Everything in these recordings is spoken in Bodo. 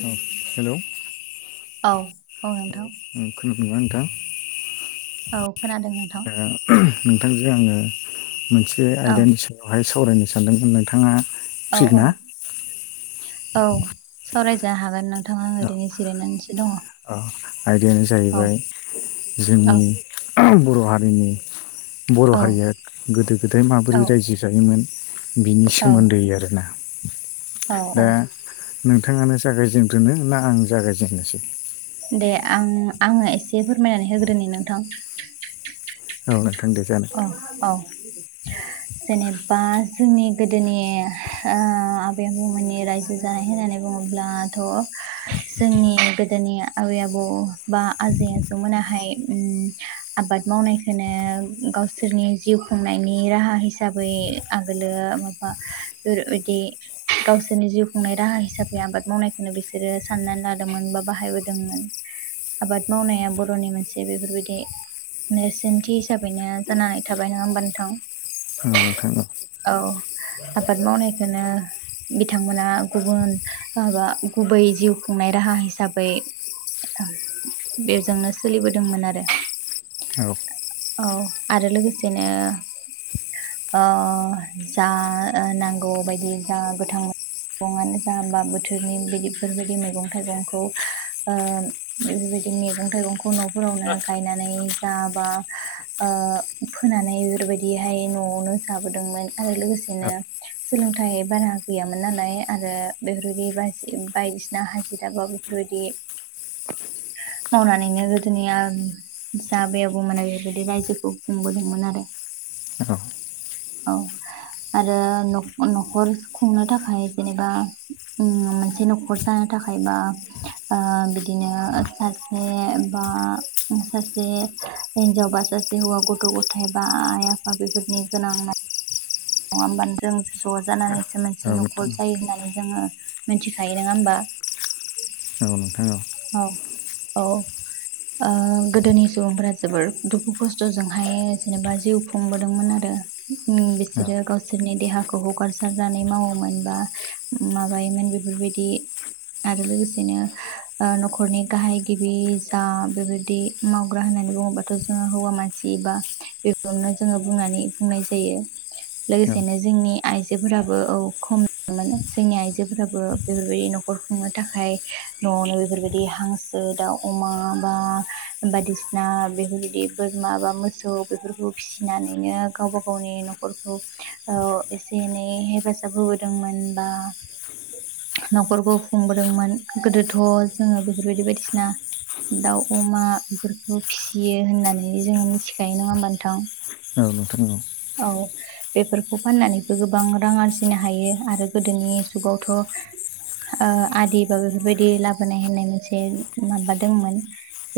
[unintelligible] हेल' औ औ नोंथां [unintelligible] औ खोनादों नोंथां नोंथांजों आङो मोनसे औ आयदानि सायावहाय सावरायनो सानदोंमोन नोंथाङा औ फ्रि औ ना औ सावरायजा हागोन नोंथां आं औ ओरैनो जिरायनानैसो दङ औ आयदायानो जाहैबाय औ जोंनि बर' हारिनि बर' हारिया गोदो गोदाय औ माबोरै रायजो जायोमोन। बिनि औ सोमोन्दै आरोना। औ दा औ। नोंथाङानो जागायजेनग्रोनो ना आं जागायजेननोसै। दे आं आङो एसे फोरमायनानै होग्रोनि नोंथां। [unintelligible] अ औ [unintelligible] जेनेबा जोंनि गोदोनि आबै आबौमोननि रायजो जानाय होननानै बुङो [unintelligible] जोंनि गोदोनि आबै आबौ बा आजै आजौमोना हाय [unintelligible] आबाद मावनायखौनो गावसोरनि जिउ खुंनायनि राहा हिसाबै आगोलो माबा [unintelligible] बे गावसोरनि जिउ खुंनाय राहा हिसाबै आबाद मावनायखौनो बिसोरो साननानै लादोंमोन बा बाहायबोदोंमोन। आबाद मावनाया बर'नि मोनसे बेफोरबायदि नेरसोनथि हिसाबै बिदिनो जानानै थाबाय नङा होमबा नोंथां। औ नोंथां औ औ आबाद मावनायखौनो बिथांमोना गुबुन माबा गुबै जिउ खुंनाय राहा हिसाबै बेजोंनो सोलिबोदोंमोन आरो औ औ आरो लोगोसेनो जा नांगौ बायदि जा गोथां आनो जाहाबा बोथोरनि बिदिफोरबायदि मैगं थाइगंखौ जुदि मैगं थाइगंखौ न'फोरावनो गायनानै जाबा फोनानै बेफोरबायदिहाय न'आवनो जाबोदोंमोन आरो औ लोगोसेनो सोलों थाइ बारा गैयामोन नालाय आरो बेफोरबायदि बायदिसिना हाजिराबा बेफोरबायदि मावनानैनो गोदोनिया जा आबै आबौमोना बेदि रायजोखौ खुंबोदोंमोन आरो। औ औ आरो न'खर खुंनो थाखाय जेनेबा मोनसे न'खर जानो थाखाय बा बिदिनो सासे बा सासे हिन्जाव बा सासे हौवा गथ' गथाय बा आइ आफा बेफोरनि गोनां नङा होमबानो जों ज' जानानैसो औ मोनसे नोंथां न'खर जायो होननानै जोङो मिथिखायो नङा होमबा नोंगौ औ औ गोदोनि सुबुंफोरा जोबोर दुखु खस्थ'जोंहाय जेनेबा जिउ खुंबोदोंमोन आरो औ बिसोरो गावसोरनि देहाखौ हगारसारनानै मावोमोन बा माबायोमोन बेफोरबायदि आरो लोगोसेनो न'खरनि गाहाय गिबि जा बेबायदि मावग्रा होननानै बुङोबाथ' जोङो हौवा मानसि बा बेखौनो जोङो बुंनानै बुंनाय जायो औ लोगोसेनो जोंनि आइजोफोराबो औ खम मोनो जोंनि आइजोफोराबो बेफोरबायदि न'खर र खुंनो थाखाय न'आवनो बेफोरबायदि हांसो दाव अमा बा बायदिसिना बेफोरबायदि बोरमा बा मोसौ बेफोरखौ फिसिनानैनो गावबागावनि नखरखौ एसे एनै हेफाजाब होबोदोंमोन बा न'खरखौ खुंबोदोंमोन गोदोथ' जोङो बेफोरबायदि बायदिसिना दाउ अमा बेफोरखौ फिसियो होननानै जोङो मिथिखायो नङा होमबा नोंथां। औ नोंथां। औ बेफोरखौ फाननानैबो गोबां रां आरजिनो हायो आरो गोदोनि जुगावथ' ओ-आदि बा बेफोरबायदि लाबोनाय होननाय मोनसे माबा दंमोन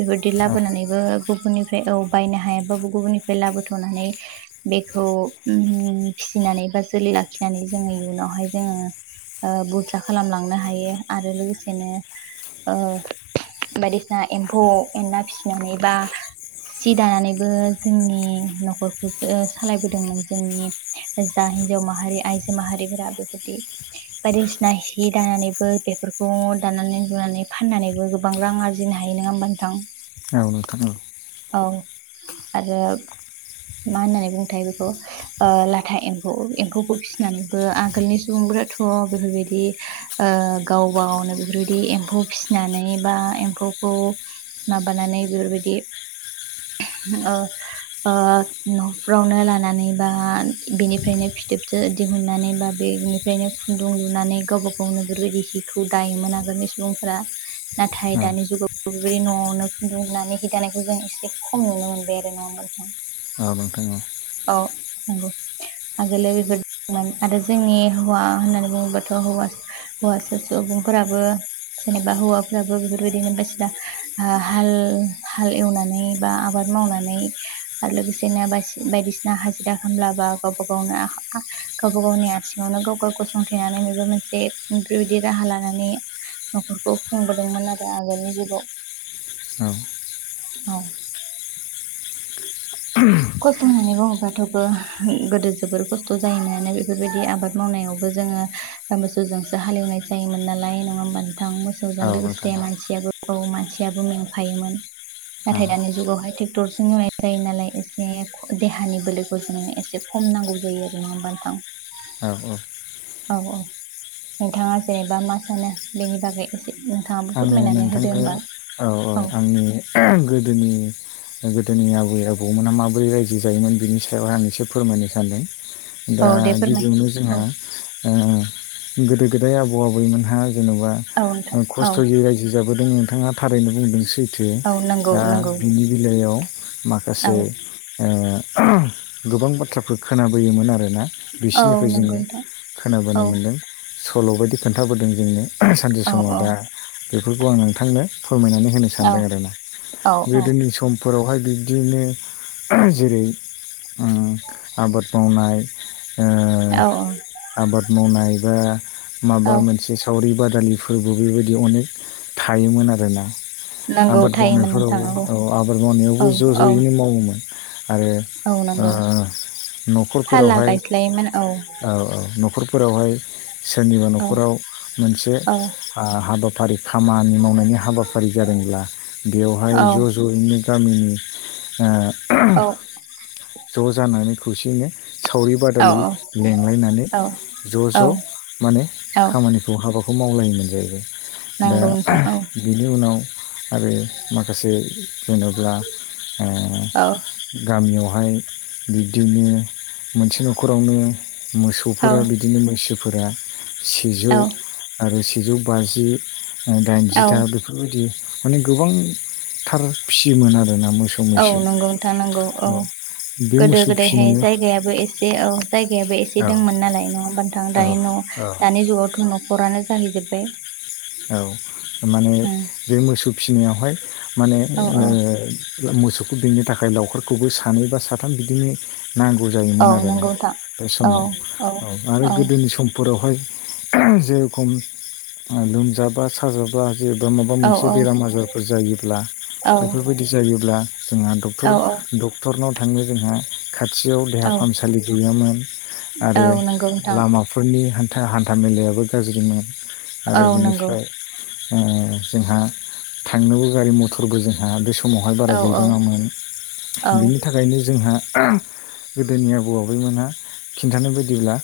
बेफोरदि औ लाबोनानैबो गुबुननिफ्राय औ बायनो हायाबाबो गुबुननिफ्राय लाबोथनानै। बेखौ उम-फिसिनानै बा जोलै लाखिनानै जोङो इयुनावहाय जोङो। ओ-बुरजा खालामलांनो हायो आरो लोगोसेनो ओ बायदिसिना एम्फौ एनला फिसिनानै बा। सि दानानैबो जोंनि नखरखौ सौ ओ-सालायबोदोंमोन जोंनि जा हिन्जाव माहारि आइजो माहारिफोरा बेबादि। बायदिसिना हि दानानैबो बेफोरखौ दानानै लुनानै फाननानैबो गोबां रां आरजिनो हायो ना नङा होमबा नोंथां। औ नोंथां औ औ आरो मा होननानै बुङोथाय बेखौ ओ-लाथा एम्फौ एम्फौखौ फिसिनानैबो आगोलनि सुबुंफोरा थु थ बेफोरबायदि ओ-गाव गावनो बेफोरबायदि एम्फौ फिसिनानै बा एम्फौ। खौ माबानानै बेफोरबायदि। [inaudible] ओ ओ नफ्रावनो लानानै बा बेनिफ्रायनो फिथोबथो दिहुननानै बा बेनिफ्रायनो खुन्दुं लुनानै गावबा गावनो बेफोरबायदि हिखौ दायोमोन आगोलनि सुबुंफोरा औ नाथाय दानि जुगाव बेबायदि नआवनो खुन्दुंलुनानै हि दानायखौ जों एसे खम नुनो मोनबाय आरो नङा होनबा नोंथां। औ नोंथां औ। औ नंगौ आगोल बेफोर दोंमोन आरो जोंनि हौवा होननानै बुङोबाथ हौवा हौवासा सुबुंफोराबो जेनेबा हौवाफोराबो बेफोरबायदिनो बायदिसिना ओ हा हाल एवनानै बा आबाद मावनानै आरो लोगोसेनो बायदिसिना बायदिसिना हाजिरा खामब्लाबा गावबा गावनो गावबा गावनि आथिङावनो गाव-गाव गसंथेनानै बेबो मोनसे बेबायदि राहा लानानै नखरखौ खुंबोदोंमोन आरो आगोलनि जुगाव। औ। औ। खस्थ होननानै बुङोबाथबो गोदो जोबोर खस्थ जायोनानो बेफोरबायदि आबाद मावनायावबो। जोङो मोसौजोंसो हालेवनाय जायोमोन नालाय नङा होनबा‌ नों नोंथां मोसौजों औ नोंथां लोगोसे औ मानसियाबो औ मानसियाबो मेंफायोमोन। औ नाथाय दानि जुगावहाय ट्रेक्टरजों एवनाय जायो नालाय एस बे देहानि बोलोखौ जोंनो एसे खम नांगौ जायो आरो नङा होशबा‌ नोंथां। औ-औ औ-औ नोंथाङा जेनेबा मा सानो बेनि बागै एसे। नोंथाङाबो आङो फोरमायनानै होदो नोंथांनो होमबा औ औ आंनि गोदोनि। गोदोनि आबै आबौमोना माबोरै रायजो जायोमोन बिनि सायाव आं एसे फोरमायनो सानदों। दा औ दे फोरमाय गिबियावनो जोंहा औ ओ-गोदो गोदाय आबौ आबैमोनहा जेनबा औ नोंथां औ खस्थयै रायजो जाबोदों नोंथाङा थारैनो बुंदों सै सैथो औ नंगौ दा नंगौ बिनि बेलायाव औ माखासे ओ गोबां बाथ्राफोर खोनाबोयोमोन आरोना औ बिसोरनिफ्राय नंगौ जोङो नोंथां खोनाबोनो औ मोनदों। सल बायदि खोन्थाबोदों जोंनो सानसे औ समाव दा औ बेफोरखौ आं नोंथांनो फोरमायनानै होनो सानदों आरो ना औ गोदोनि सम फोरावहाय बिब्दिनो ओह-जेरै उम आबाद मावनाय औ ओ-आबाद मावनाय बा औ माबा मोनसे सावरि बादालि दालिफोरबो बेबायदि अनेक थायोमोन आरोना। नांगौ आबाद थायोमोन नोंथां मावनायफोरावबो औ आबाद मावनायावबो औ ज- औ जयैनो मावोमोन। आरो औ नंगौ फाला ओ-नखरफोरावहाय गायस्लायोमोन औ औ नखर फोरावहाय सोरनिबा औ नखराव मोनसे औ ओ हाबाफारि खामानि मावनायनि हाबाफारि जादोंब्ला बेवहाय औ ज जयैनो गामिनि औ ओ ज' जानानै खौसेयैनो सावरि औ बादालि लेंलायनानै औ ज-ज औ माने औ खामानिखौ हाबा मावलायोमोन जाहैबाय दा नंगौ नोंथां औ बेनि उनाव आरो माखासे जेनेब्ला औ गामियाव बेहाय बिबदिनो मोनसे न'खरावनो औ मोसौफोरा बिदिनो मैसौ फोरा सेजौ औ आरो सेजौ बाजि औ दाइनजिथा बेफोरबायदि माने गोबांथार फिसियोमोन आरो। औ नंगौ नथा नांगौ औ बे गोदो मोसौ गोदायहाय फिसिनायाव जायगायाबो एसे औ जायग जुगायाबो एसे औ दंमोन नालाय नंङा होमबा नोंथां औ दानि न' औ दानि जुगावथ' न'खरानो जाहैजोबबाय‌ औ माने बे मोसौ फिनायावहाय माने औ ओ औ मोसौखौ बेंनो थाखाय लावखारखौबो सानै बा साथाम बिदिनो नांगौ औ जायोमोन आरोना नंगौ नोंथां बे औ समाव औ आरो गोदोनि समफोरावहाय [unintelligible] लोमजाबा साजाबा जेनेबा माबा औ मोनसे बेराम आजारफोर जायोब्ला बेफोरबायदि जायोब्ला जोंहा डक्टर औ डक्टरनाव थांङो जोंहा। खाथियाव देहा औ फाहामसालि गैयामोन औ आरो नंगौ नोंथां लामाफोरनि हान हान्था मेलायाबो गाज्रिमोन औ नंगौ अ जोंहा थांनोबो गारि मथरबो जोंहा बे समावहाय बारा औ औ गैबांङामोन औ बिनि थाखायनो जोंहा गोदोनि आबौ आबैमोनहा खिन्थानाय बायदिब्ला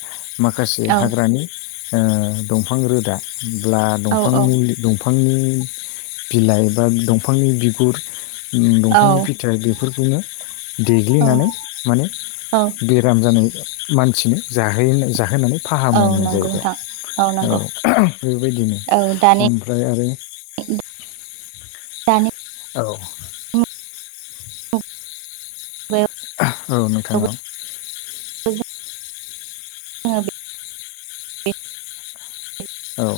माखासे औ हाग्रानि अ दंफां रोदा बब्ला औ दंफां मुलिंफ फांनि बिलाइ बा दंफांनि बिगुर औ दंफांनि फिथाइ बेफोरखौनो देग्लिनानै माने औ बेराम जानाय मानसिनो जाहोयोनो जाहोनानै औ फाहामोमोन नंगौ जाहैबाय नोंथां औ नंगौ बेबायदिनो औ दानि ओमफ्राय आरो दानि औ मुगायाव औ नोंथां औ जोङो [inaudible] औ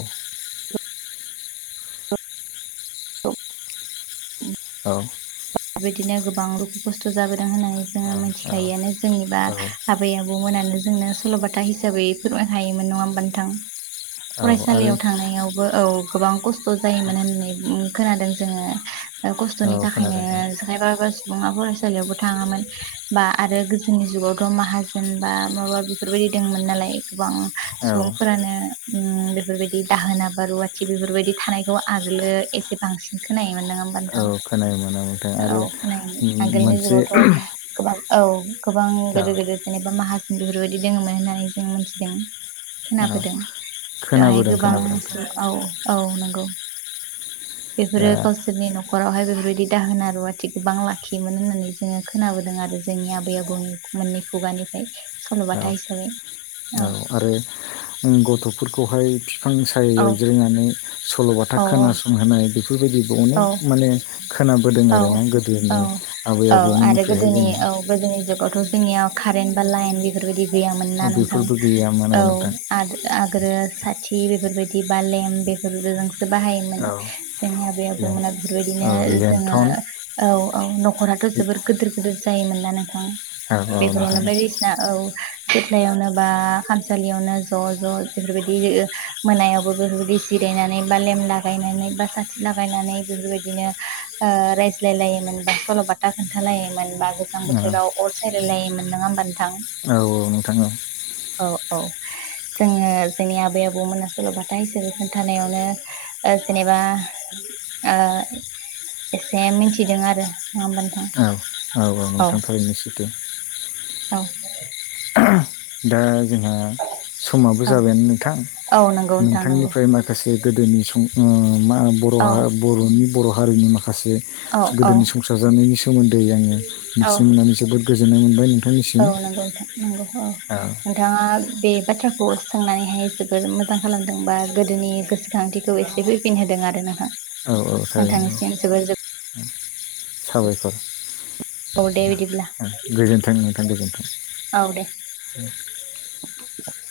बेखौ औ बिदिनो गोबां दुखु खस्थ' जाबोदों दों होननानै जो औ मिथिखायोनो जोंनिबा आबै आबौ मोनानो जोंनो सल'बाथ खोथा हसै फोरमायनो हायोमोन नंङा होमबा नोंथां औ आरो फरायसालियाव थांनायावबो औ गोबां खस्थ' जायोमोन होननानै खोनादों जोंङो औ खस्थ'नि थाखायनो खोनादों जेखाइ ब्रा सुबुङा फरायसालियावबो थाङांमोन बा आरो गोज जोननि जुगावथ' माहाजोन बा माबा बेफोरबायदि दंमोन नालाय गोबां औ सुबुंफोरानो ओम बेफोरबायदि दाहोना बा रुवाथि बेफोरबायदि थानायखौ आगोलो एसे बांसिन खोनायो औ खोनायोमोन औ औ खोनायोमोन आगोलनि जुगावथ' गोबां औ गोबां औ गोदोर गोदोर जेनेबा मा मासिं बेफोरबायदि दंङोमोन होननानै जों मोनथिदों औ खोनाबोदों बेवहाय खोनाबोदों गोबां खोनाबोदों औ औ नंगौ बेफोरो दा गावसोरनि नखरावहाय बेफोरबायदि दाहोना रुवाथि गोबां लाखियोमोन होननानै जोंङो खोनाबोदों आरो जोंनि आबै आबौनि मोननि खुगानिफ्राय औ सल'बाथा हिसाबै औ आरो ओम गथफोरखौहाय बिफां औ सायायाव जिरायनानै सलबाथा औ खोनासंहोनाय बे बेफोरबायदिबो औ अनेक माने खोनाबोदों औ आरोना औ गोदोनि आबै औ आरो आबौमोननिफ्रायहाय गोदोनि जोंङो औ गोदोनि जुगावथ' जोंनियाव कारेन्ट बा लाइन बेफोरबायदि गैयामोन ना नोंथां बेफोरबो गैयामोन औ नोंथां आरो आग्रो साथि बेफोरबायदि बा लेेम बेफोरजोंसो बाहायोमोन जोंनि आ बेयाव औ बुङोना औ बेफोरबायदिनो जोङो लेन्थन औ औ न'खराथ' जोबोर गोदोर गोदोर जायोमोन ना नोंथां औ औ बेफोरावनो नोंथां बायदिसिना औ सिथ्लायावनो बा खामसालियावनो ज' ज' बेफोरबायदि मोनायावबो बेफोरबायदि जिराय जिरायनानै बा लेम लागायनानै बा साथि लागायनानै यनानै बेफोरबादिनो आ रायज्लायलायोमोन बा सलबाथा खोनथालायोमोन बा गोजां औ बोथोराव अर सायलायलायोम मोन नोङा होमब औ औ नोंथां औ औ औ जोङो जोंनि आबै आबौमोना सल'बाथा हिसाबै खोन्थानायावनो अ जेनेबा अ एसे मिनथिदों आरो होमबा नोंथां औ औ औ नोंथां थारैनो सैथो औ दा जोंहा समाबो औ जाबायानो नोंथां औ नंगौ नोंथां नंगौ नोंथांनिफ्राय माखासे गोदोनि उम मा बर' औ हा बर' हारिनि माखासे औ माखासे औ गोदोनि संसार जानायनि सोमोन्दै आङो औ मिथिनो मोननानै जोबोद गोजोननाय मोनबाय औ नोंथांनिसिम नंगौ नोंथां नंगौ औ नोंथाङा बे बाथ्राखौ सोंनानैहाय जोबोर मोजां खालामदों बा गोदोनि गोसोखांथिखौ एसे फैफिनहोदों आरो नोंथां। औ औ थारैनो नोंथांनिसिम जोबोर जोबोर साबायखर जोब औ दे बिदिब्ला ओ गोजोनथों नोंथां गोजोनथों औ दे [unintelligible]